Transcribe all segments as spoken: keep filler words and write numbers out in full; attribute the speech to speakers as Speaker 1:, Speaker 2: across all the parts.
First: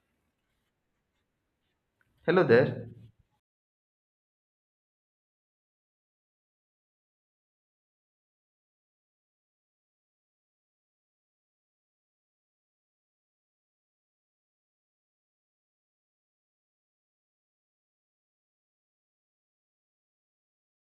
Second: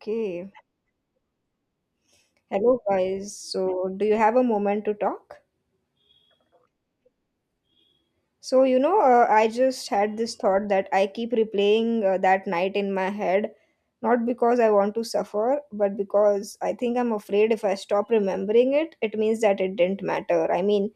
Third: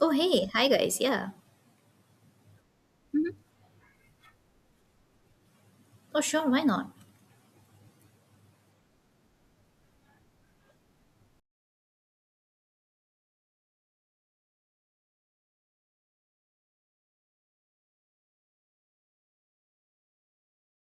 Speaker 1: Oh, hey.
Speaker 2: Okay.
Speaker 1: Hi, guys. Yeah.
Speaker 3: Hello
Speaker 2: Hello,
Speaker 3: there.
Speaker 2: guys. So, do you have a moment to talk?
Speaker 1: Oh, sure. Why not?
Speaker 2: So, you know, uh, I just had this thought that I keep replaying uh, that night in my head, not because I want to suffer, but because I think I'm afraid if I stop remembering it, it means that it didn't matter. I mean,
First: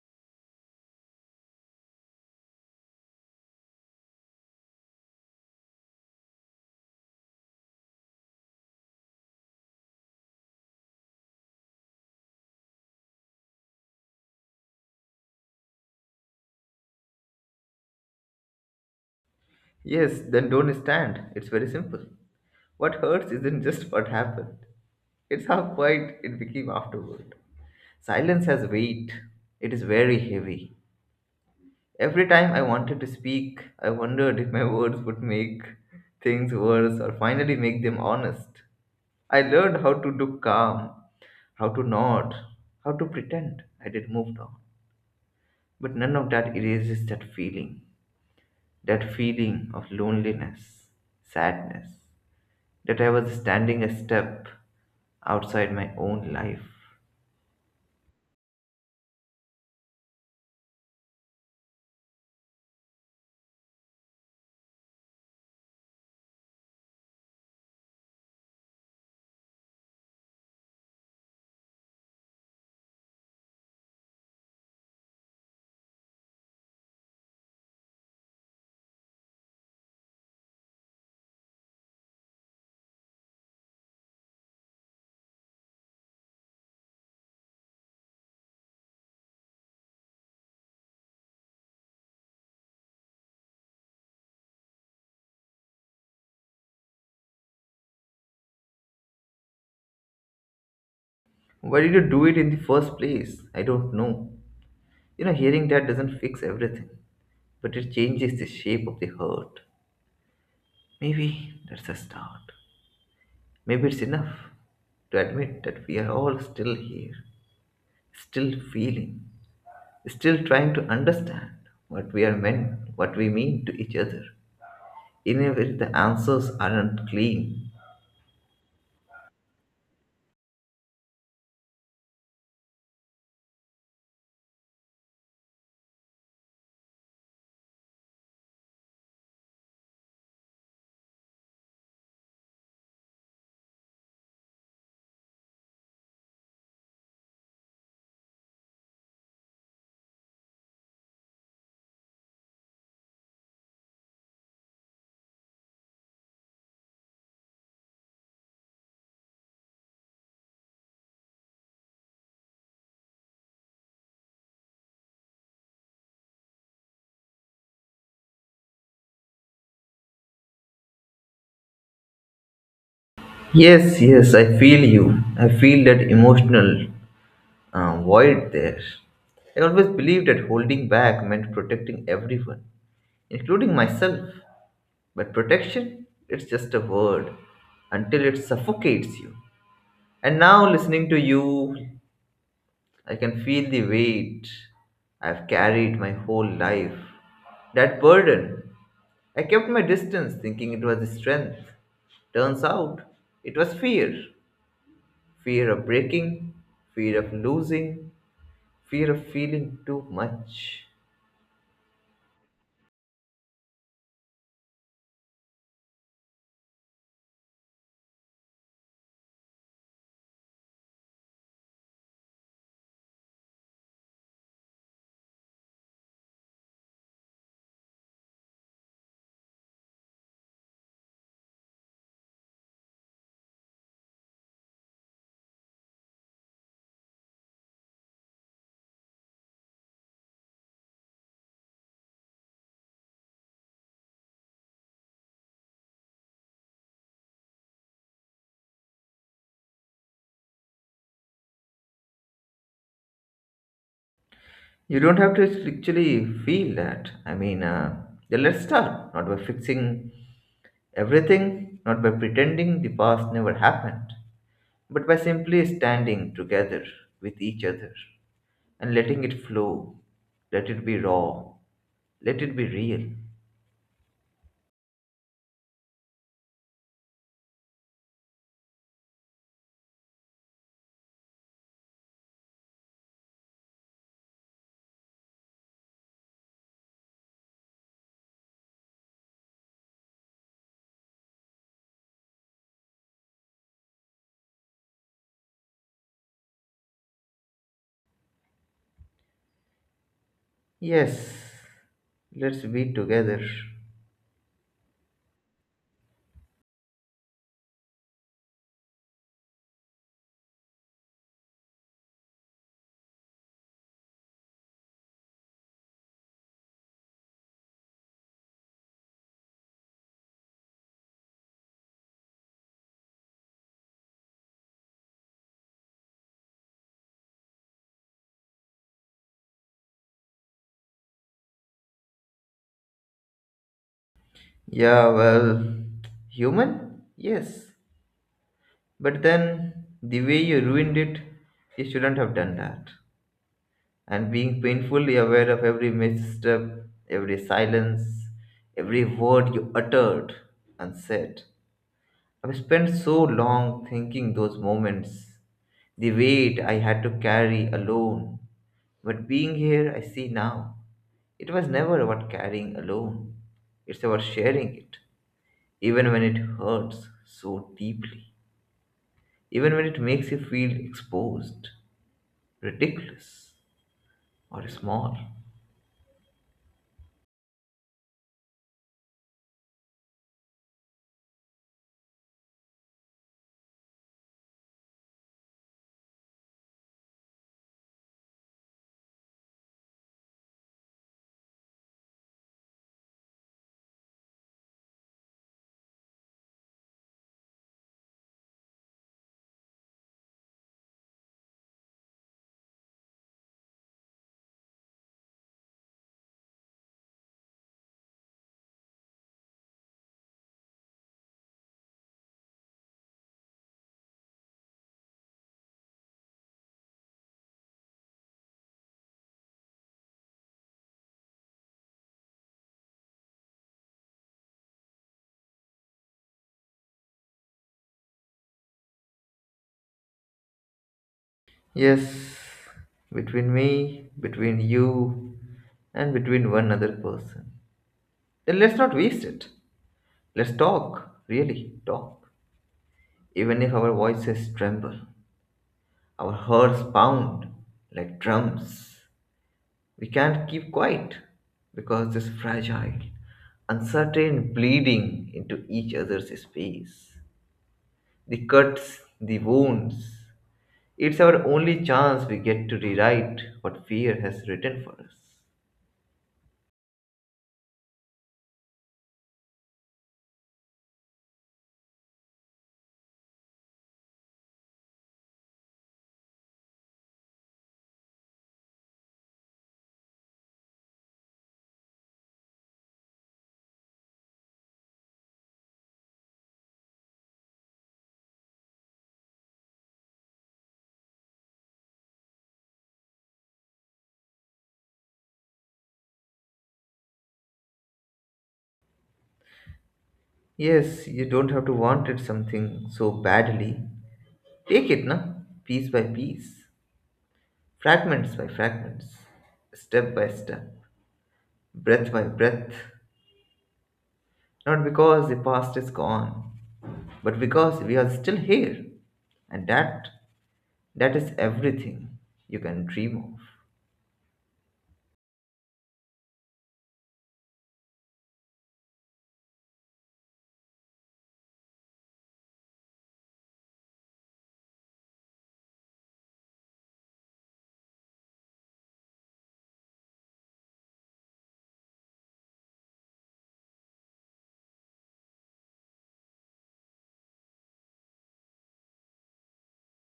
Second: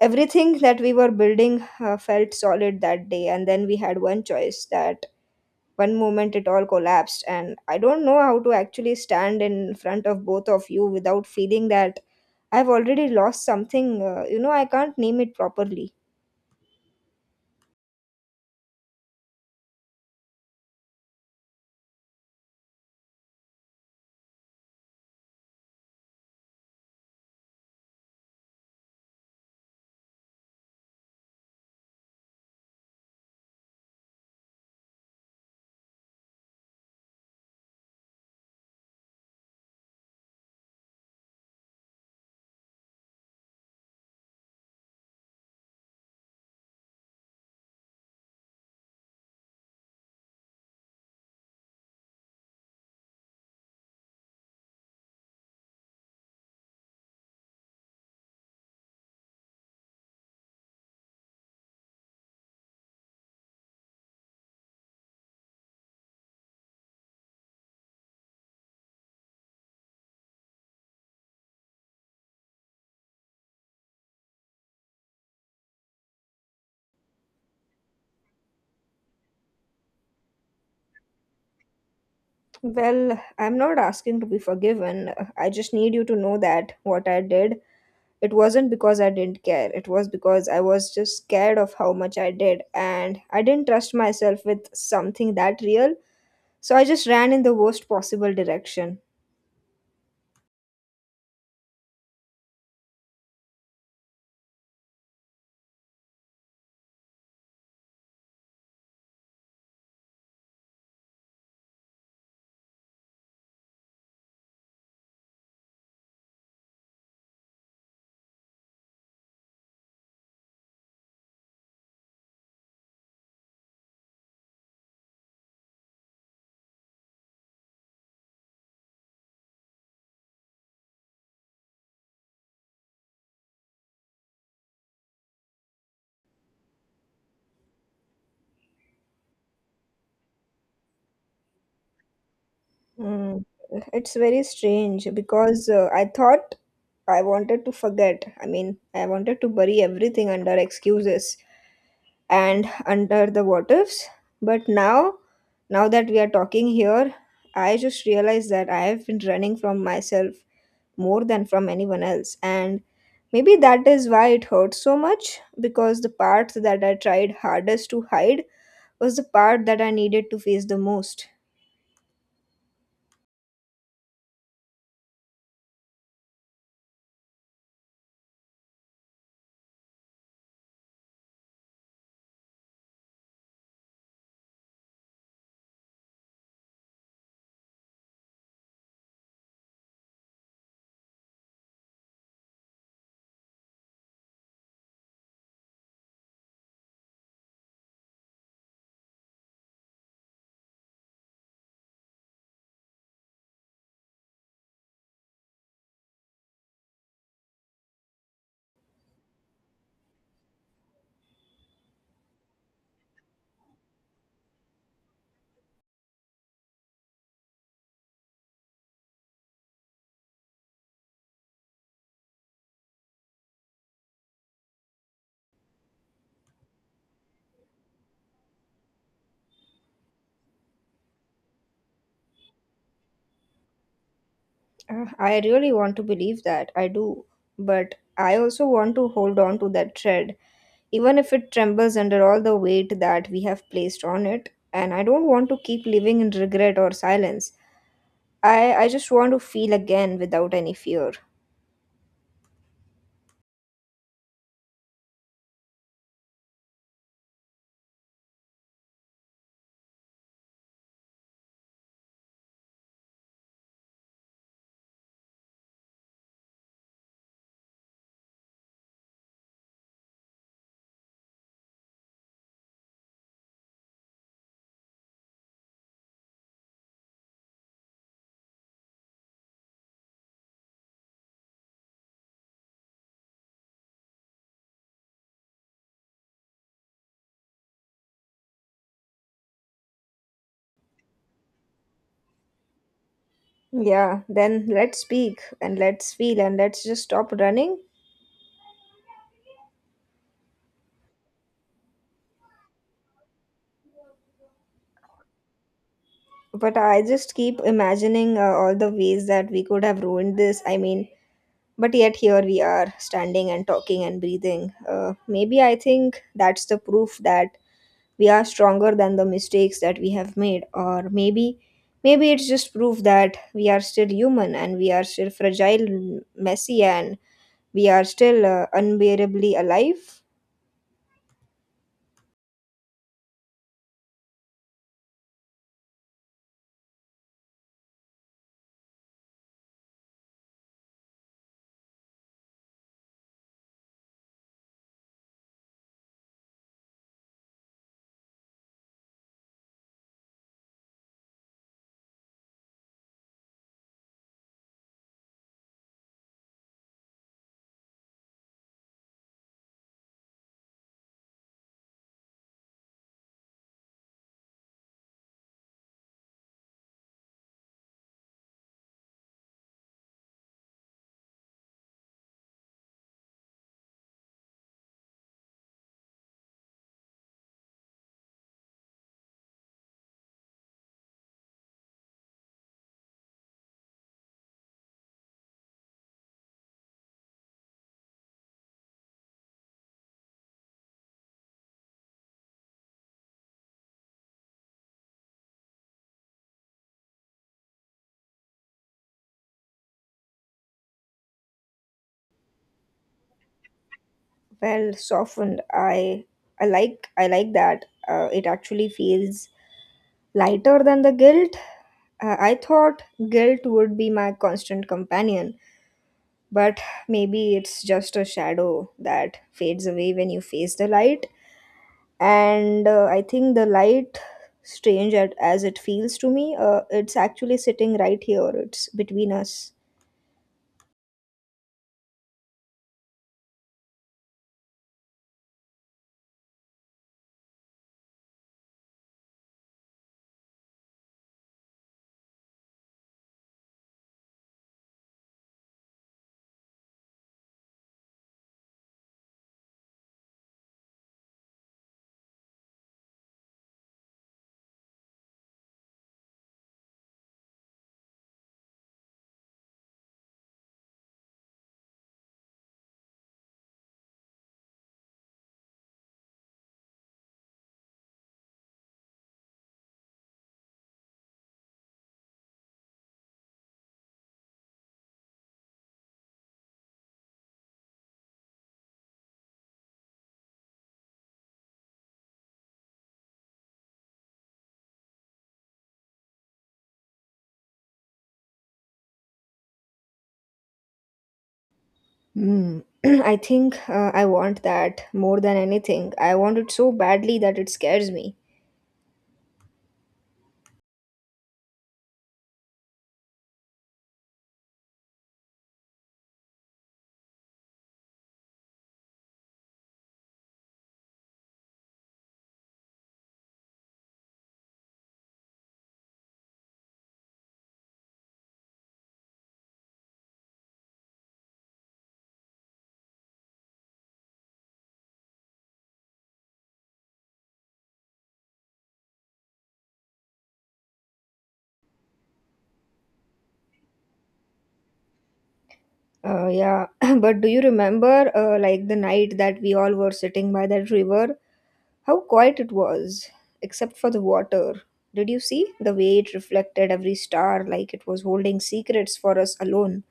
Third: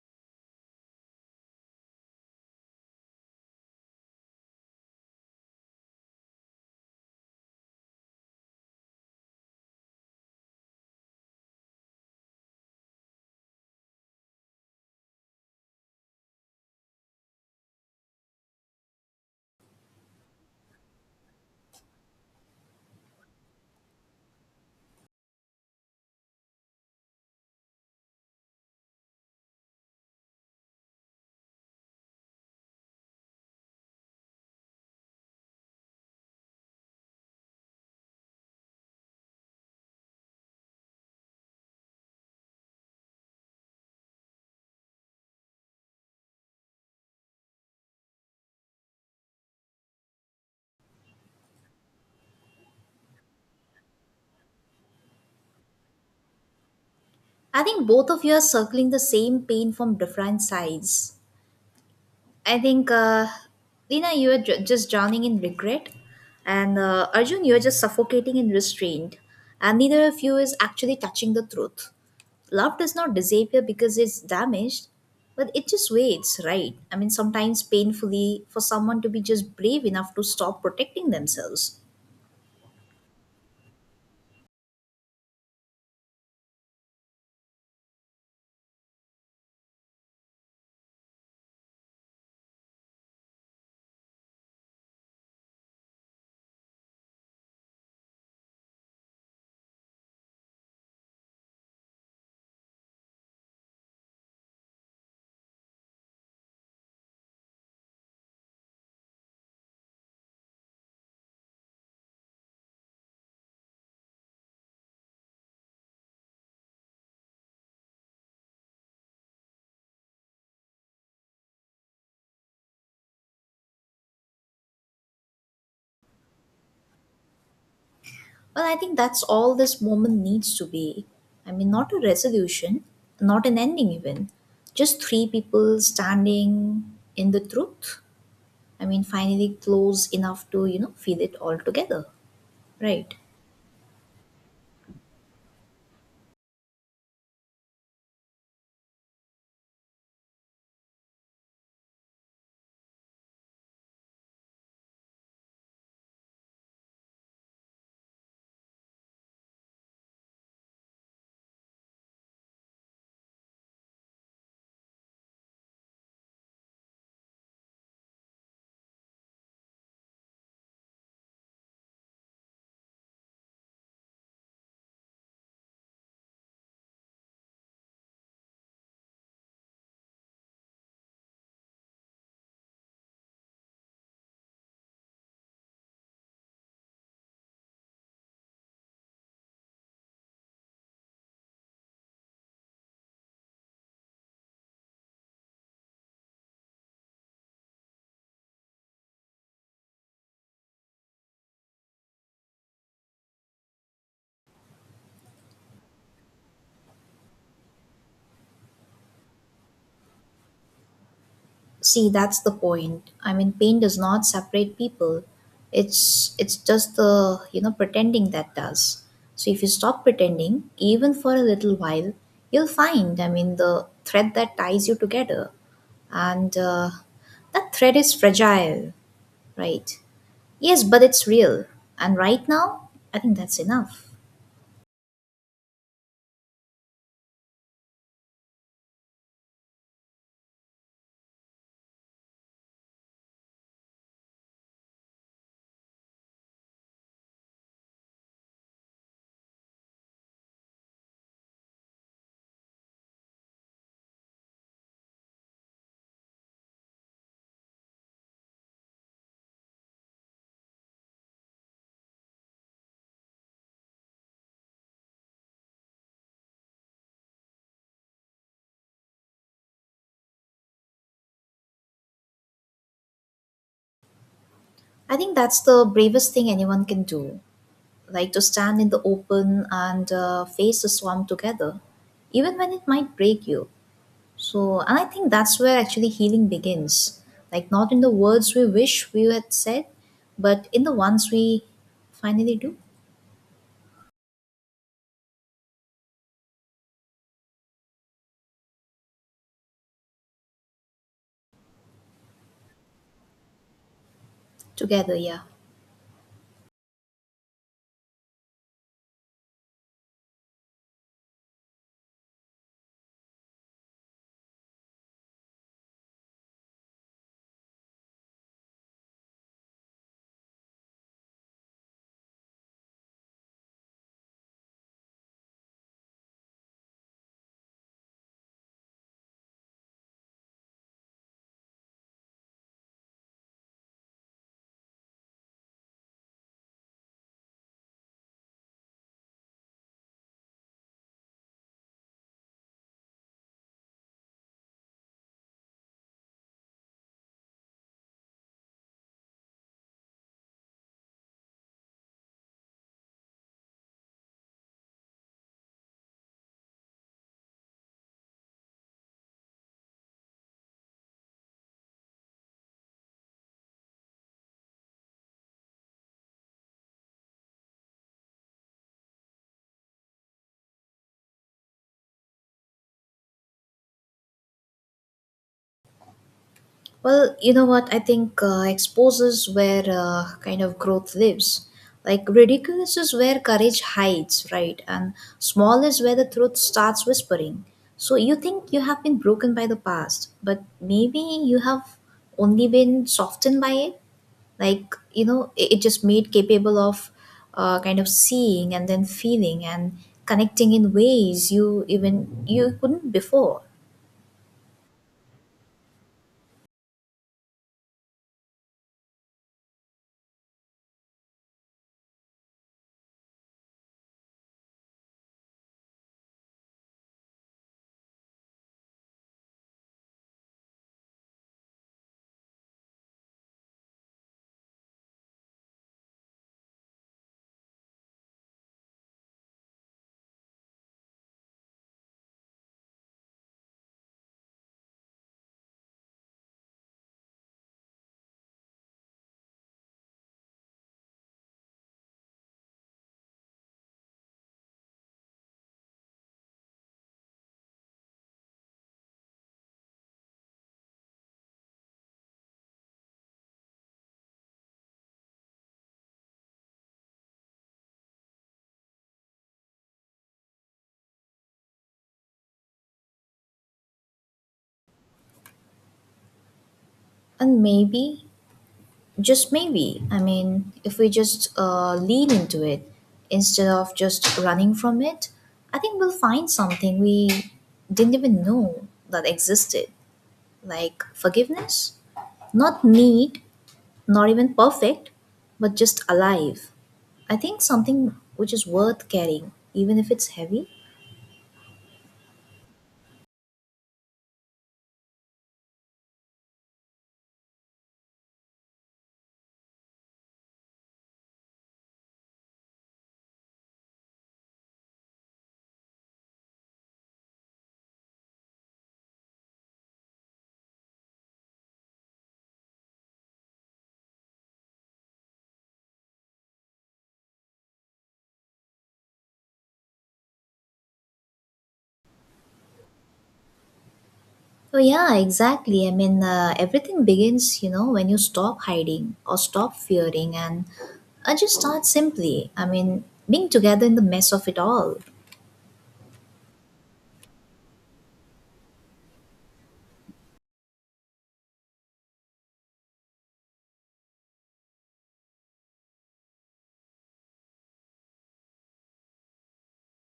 Speaker 2: everything that we were building uh, felt solid that day, and then we had one choice, that one moment it all collapsed, and I don't know how to actually stand in front of both of you without feeling that I've already lost something. Uh, you know, I can't name it properly.
Speaker 3: Yes, then don't stand. It's very simple. What hurts isn't just what happened, it's how quiet it became afterward. Silence has weight, it is very heavy. Every time I wanted to speak, I wondered if my words would make things worse or finally make them honest. I learned how to look calm, how to nod, how to pretend I did move on. But none of that erases that feeling, that feeling of loneliness, sadness that I was standing a step outside my own life.
Speaker 1: I think both of you are circling the same pain from different sides. I think, uh, Lina, you are ju- just drowning in regret, and uh, Arjun, you are just suffocating in restraint, and neither of you is actually touching the truth. Love does not disappear because it's damaged, but it just waits, right? I mean, sometimes painfully for someone to be just brave enough to stop protecting themselves.
Speaker 2: Well, I'm not asking to be forgiven. I just need you to know that what I did, it wasn't because I didn't care. It was because I was just scared of how much I did, and I didn't trust myself with something that real. So I just ran in the worst possible direction.
Speaker 3: Why did you do it in the first place? I don't know. You know, hearing that doesn't fix everything, but it changes the shape of the hurt. Maybe that's a start. Maybe it's enough to admit that we are all still here, still feeling, still trying to understand what we are meant, what we mean to each other, even if the answers aren't clean.
Speaker 1: Well, I think that's all this moment needs to be. I mean, not a resolution, not an ending, even. Just three people standing in the truth. I mean, finally close enough to, you know, feel it all together. Right.
Speaker 2: Mm, it's very strange because uh, I thought I wanted to forget. I mean, I wanted to bury everything under excuses and under the what ifs. But now, now that we are talking here, I just realized that I have been running from myself more than from anyone else. And maybe that is why it hurts so much, because the part that I tried hardest to hide was the part that I needed to face the most.
Speaker 3: Yes, yes, I feel you. I feel that emotional uh, void there. I always believed that holding back meant protecting everyone, including myself. But protection, it's just a word until it suffocates you. And now, listening to you, I can feel the weight I've carried my whole life. That burden. I kept my distance thinking it was strength. Turns out, it was fear. Fear of breaking, fear of losing, fear of feeling too much.
Speaker 1: See, that's the point. I mean, pain does not separate people. It's it's just the, you know, pretending that does. So if you stop pretending, even for a little while, you'll find, I mean, the thread that ties you together and uh, that thread is fragile, right? Yes, but it's real. And right now, I think that's enough.
Speaker 2: Uh, I really want to believe that. I do. But I also want to hold on to that thread, even if it trembles under all the weight that we have placed on it. And I don't want to keep living in regret or silence. I, I just want to feel again without any fear.
Speaker 3: You don't have to actually feel that. I mean, uh, yeah, let's start not by fixing everything, not by pretending the past never happened, but by simply standing together with each other and letting it flow. Let it be raw. Let it be real.
Speaker 1: I think that's the bravest thing anyone can do, like to stand in the open and uh, face the storm together, even when it might break you. So, and I think that's where actually healing begins, like not in the words we wish we had said, but in the ones we finally do
Speaker 2: Yeah, then let's speak, and let's feel, and let's just stop running.
Speaker 3: Yes, let's be together.
Speaker 1: together. Yeah.
Speaker 2: But I just keep imagining uh, all the ways that we could have ruined this. I mean, but yet here we are, standing and talking and breathing. Uh, maybe I think that's the proof that we are stronger than the mistakes that we have made. Or maybe, maybe it's just proof that we are still human, and we are still fragile, messy, and we are still uh, unbearably alive.
Speaker 3: Yeah, well, human? Yes. But then, the way you ruined it, you shouldn't have done that. And being painfully aware of every misstep, every silence, every word you uttered and said. I've spent so long thinking those moments, the weight I had to carry alone. But being here, I see now, it was never about carrying alone, it's about sharing it, even when it hurts so deeply, even when it makes you feel exposed, ridiculous, or small.
Speaker 1: Well, you know what? I think uh, exposes where uh, kind of growth lives. Like ridiculous is where courage hides, right? And small is where the truth starts whispering. So you think you have been broken by the past, but maybe you have only been softened by it. Like, you know, it, it just made capable of uh, kind of seeing and then feeling and connecting in ways you even you couldn't before.
Speaker 2: Well, softened. I i like i like that. Uh, it actually feels lighter than the guilt. uh, I thought guilt would be my constant companion. But maybe it's just a shadow that fades away when you face the light. And uh, I think the light, strange at, as it feels to me, uh, it's actually sitting right here, it's between us.
Speaker 3: Yes, between me, between you, and between one other person. Then let's not waste it. Let's talk, really talk. Even if our voices tremble, our hearts pound like drums, we can't keep quiet because this fragile, uncertain bleeding into each other's space. The cuts, the wounds. It's our only chance we get to rewrite what fear has written for us.
Speaker 1: And maybe just maybe. I mean, if we just uh, lean into it instead of just running from it, I think we'll find something we didn't even know that existed, like forgiveness. Not neat, not even perfect, but just alive. I think something which is worth carrying, even if it's heavy.
Speaker 2: Hmm. I think uh, I want that more than anything. I want it so badly that it scares me.
Speaker 3: Yes, you don't have to want it something so badly. Take it, na? Piece by piece, fragments by fragments, step by step, breath by breath. Not because the past is gone, but because we are still here. And that that is everything you can dream of.
Speaker 1: Oh, yeah, exactly. I mean, uh, everything begins, you know, when you stop hiding or stop fearing and uh, just start simply. I mean, being together in the mess of it all.
Speaker 2: Uh, yeah, but do you remember uh, like the night that we all were sitting by that river? How quiet it was, except for the water. Did you see the way it reflected every star, like it was holding secrets for us alone?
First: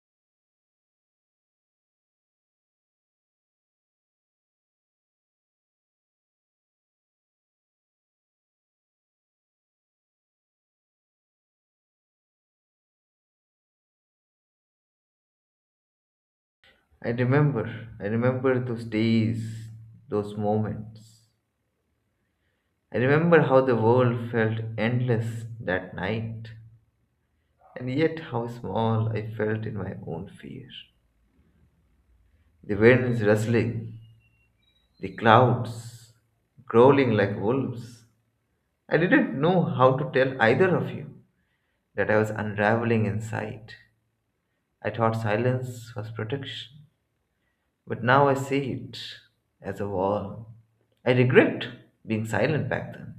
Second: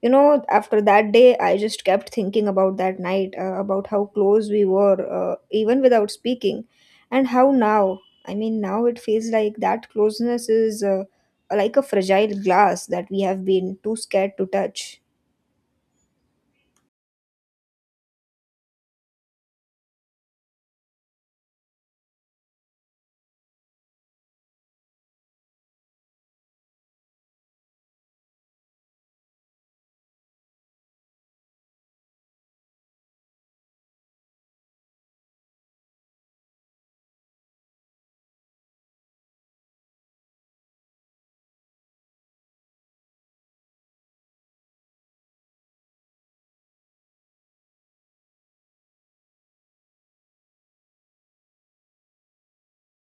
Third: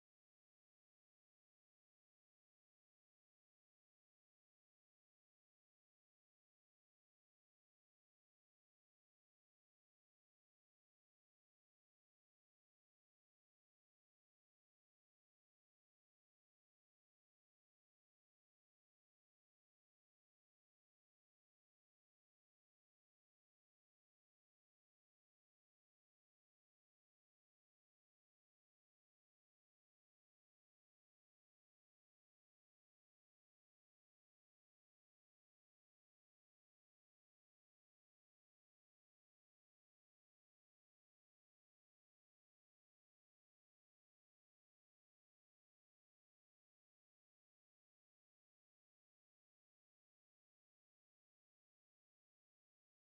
Speaker 2: You know, after that day, I just kept thinking about that night, uh, about how close we were, uh, even without speaking, and how now, I mean, now it feels like that closeness is uh, like a fragile glass that we have been too scared to touch.
Speaker 3: I remember, I remember those days, those moments. I remember how the world felt endless that night, and yet how small I felt in my own fear. The wind is rustling, the clouds growling like wolves. I didn't know how to tell either of you that I was unraveling inside. I thought silence was protection, but now I see it as a wall. I regret being silent back then.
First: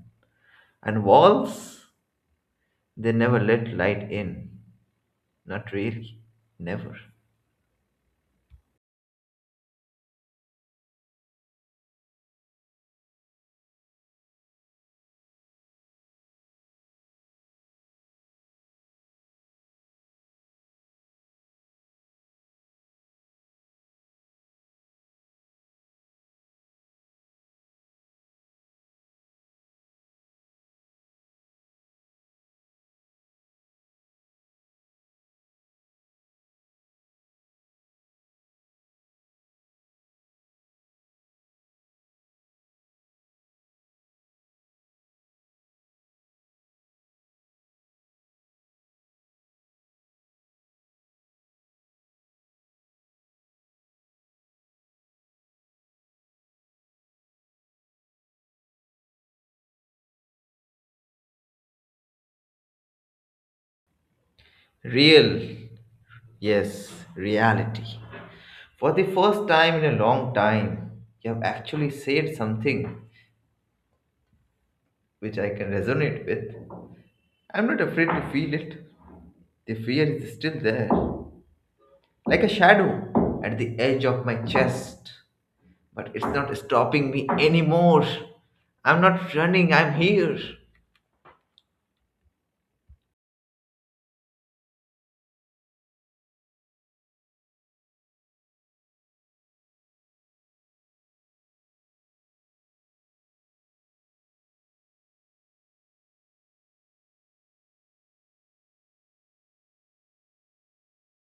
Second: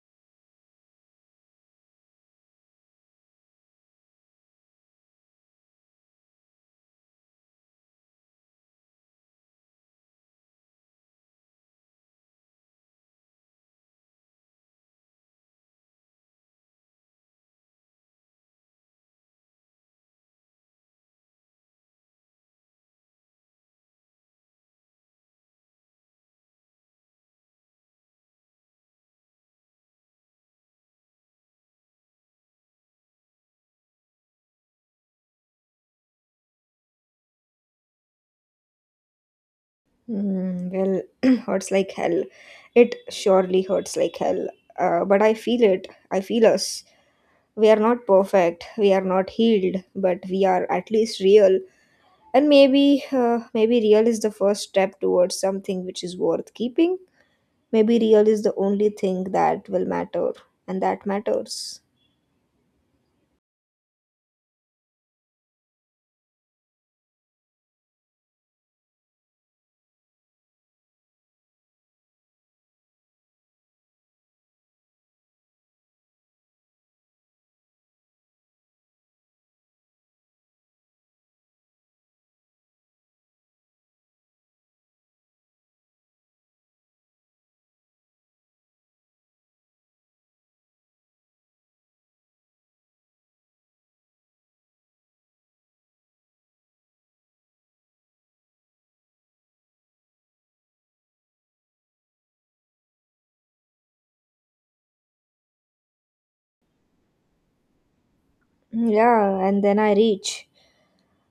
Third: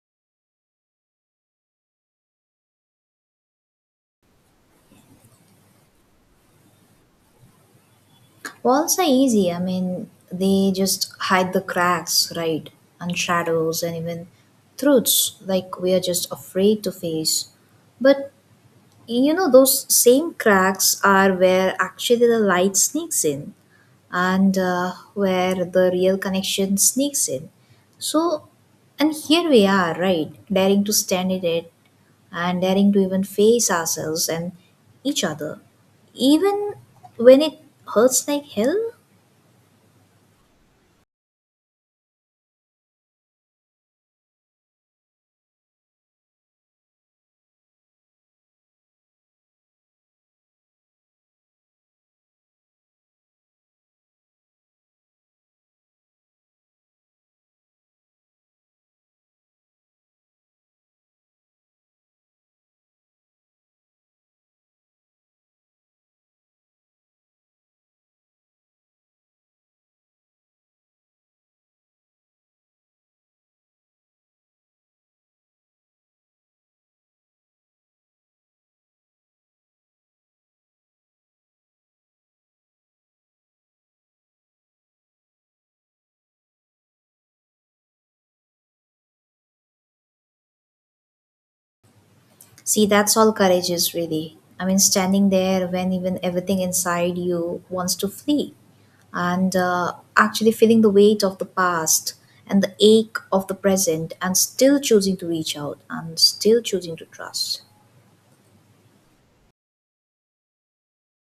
Speaker 3: And walls, they never let light in. Not really. Never.
Speaker 1: Walls are easy. I mean, they just hide the cracks, right? And shadows and even truths like we are just afraid to face. But you know, those same cracks are where actually the light sneaks in and uh, where the real connection sneaks in. So, and here we are, right? Daring to stand in it and daring to even face ourselves and each other, even when it hurts like hell.
Speaker 2: Mm, well, hurts like hell. It surely hurts like hell. Uh, but I feel it. I feel us. We are not perfect. We are not healed, but we are at least real. And maybe, uh, maybe real is the first step towards something which is worth keeping. Maybe real is the only thing that will matter, and that matters.
Speaker 3: Real. Yes, reality. For the first time in a long time, you have actually said something which I can resonate with. I'm not afraid to feel it. The fear is still there, like a shadow at the edge of my chest. But it's not stopping me anymore. I'm not running, I'm here.
Speaker 1: See, that's all courage is really. I mean, standing there when even everything inside you wants to flee, and uh, actually feeling the weight of the past and the ache of the present, and still choosing to reach out and still choosing to trust.
Speaker 2: Hmm, yeah, and then I reach.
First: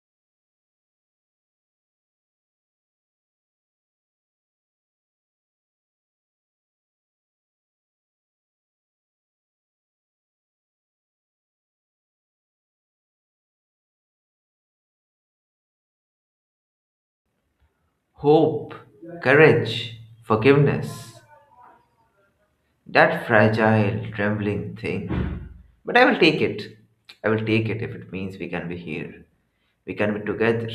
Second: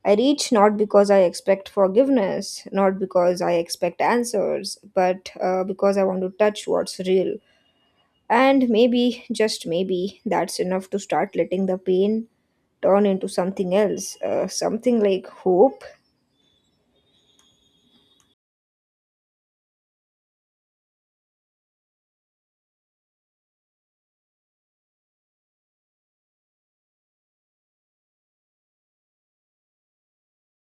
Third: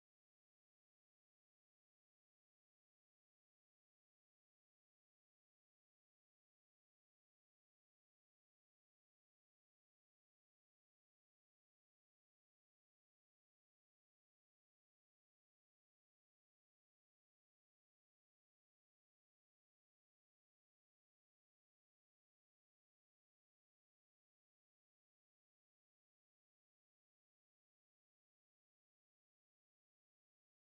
Speaker 2: I reach not because I expect forgiveness, not because I expect answers, but uh, because I want to touch what's real. And maybe, just maybe, that's enough to start letting the pain turn into something else, uh, something like hope.
Speaker 3: Hope, courage, forgiveness. That fragile, trembling thing. But I will take it. I will take it if it means we can be here. We can be together,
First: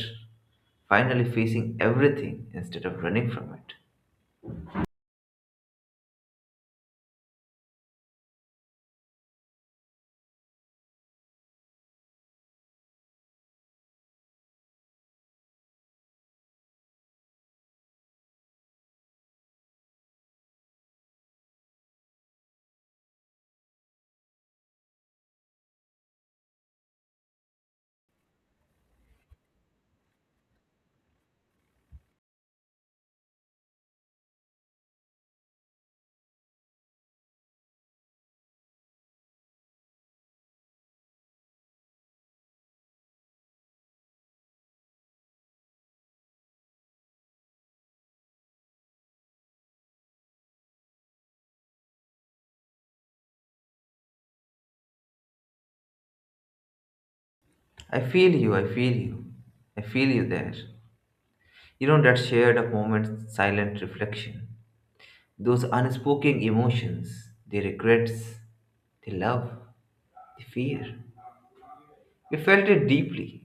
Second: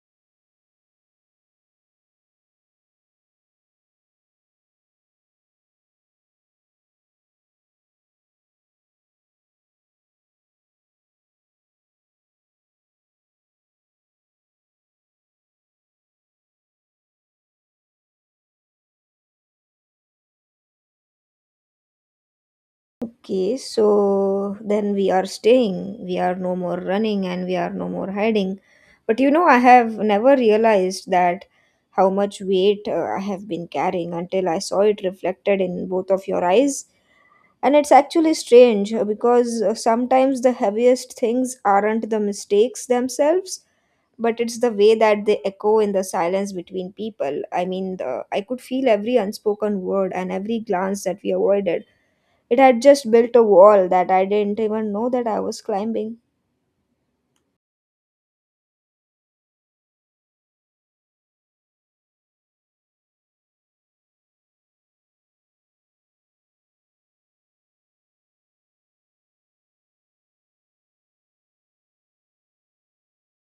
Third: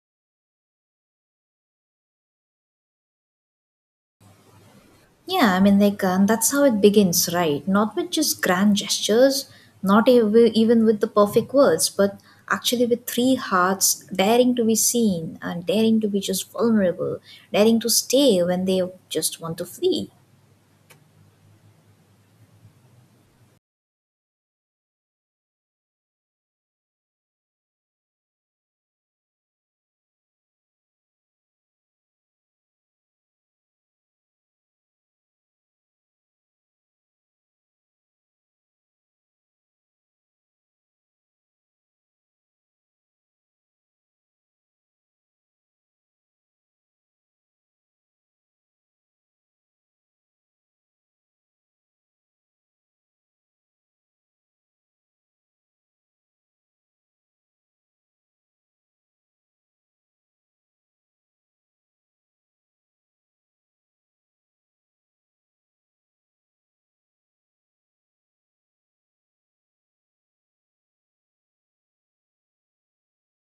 Speaker 3: finally facing everything instead of running from it.
Speaker 1: Yeah, I mean, like, um, that's how it begins, right? Not with just grand gestures, not ev- even with the perfect words, but actually with three hearts daring to be seen and daring to be just vulnerable, daring to stay when they just want to flee.
Speaker 2: Okay, so then we are staying, we are no more running, and we are no more hiding. But you know, I have never realized that how much weight uh, I have been carrying until I saw it reflected in both of your eyes. And it's actually strange, uh, because uh, sometimes the heaviest things aren't the mistakes themselves, but it's the way that they echo in the silence between people. I mean, the, I could feel every unspoken word and every glance that we avoided. It had just built a wall that I didn't even know that I was climbing.
Speaker 3: I feel you, I feel you. I feel you there. You know that shared a moment silent reflection. Those unspoken emotions, the regrets, the love, the fear. We felt it deeply,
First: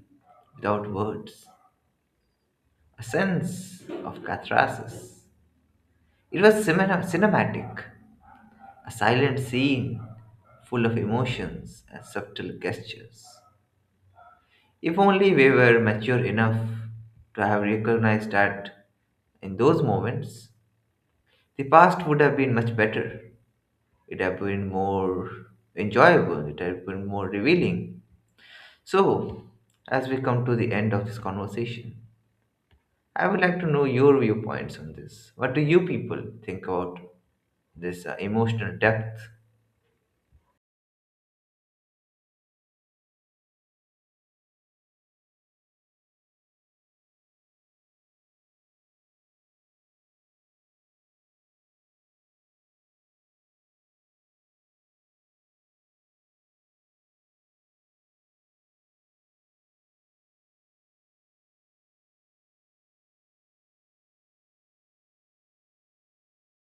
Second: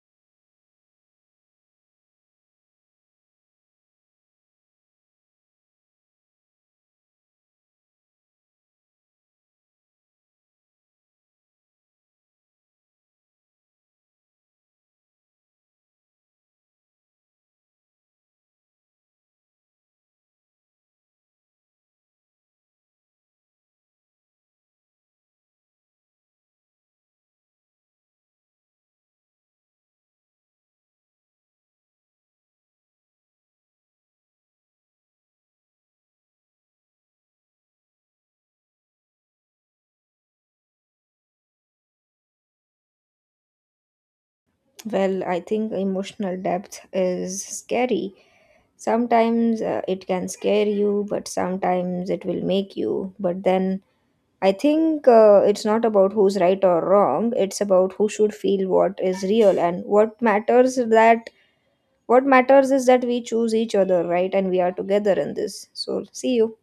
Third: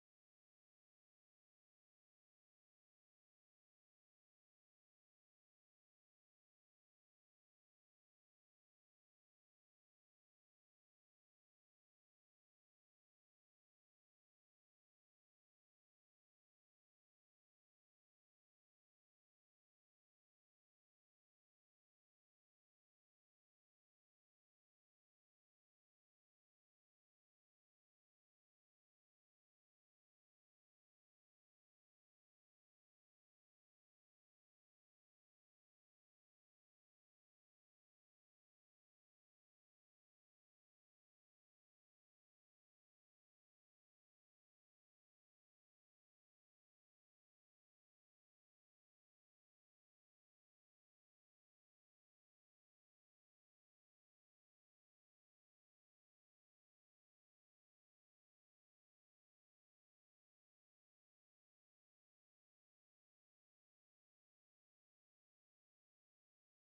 Speaker 3: without words. A sense of catharsis, it was cinema- cinematic, a silent scene full of emotions and subtle gestures. If only we were mature enough to have recognized that in those moments, the past would have been much better. It would have been more enjoyable, it would have been more revealing. So, as we come to the end of this conversation, I would like to know your viewpoints on this. What do you people think about this uh, emotional depth
Speaker 2: Well, I think emotional depth is scary. Sometimes uh, it can scare you, but sometimes it will make you. But then I think uh, it's not about who's right or wrong. It's about who should feel what is real and what matters, that what matters is that we choose each other, right? And we are together in this. So see you.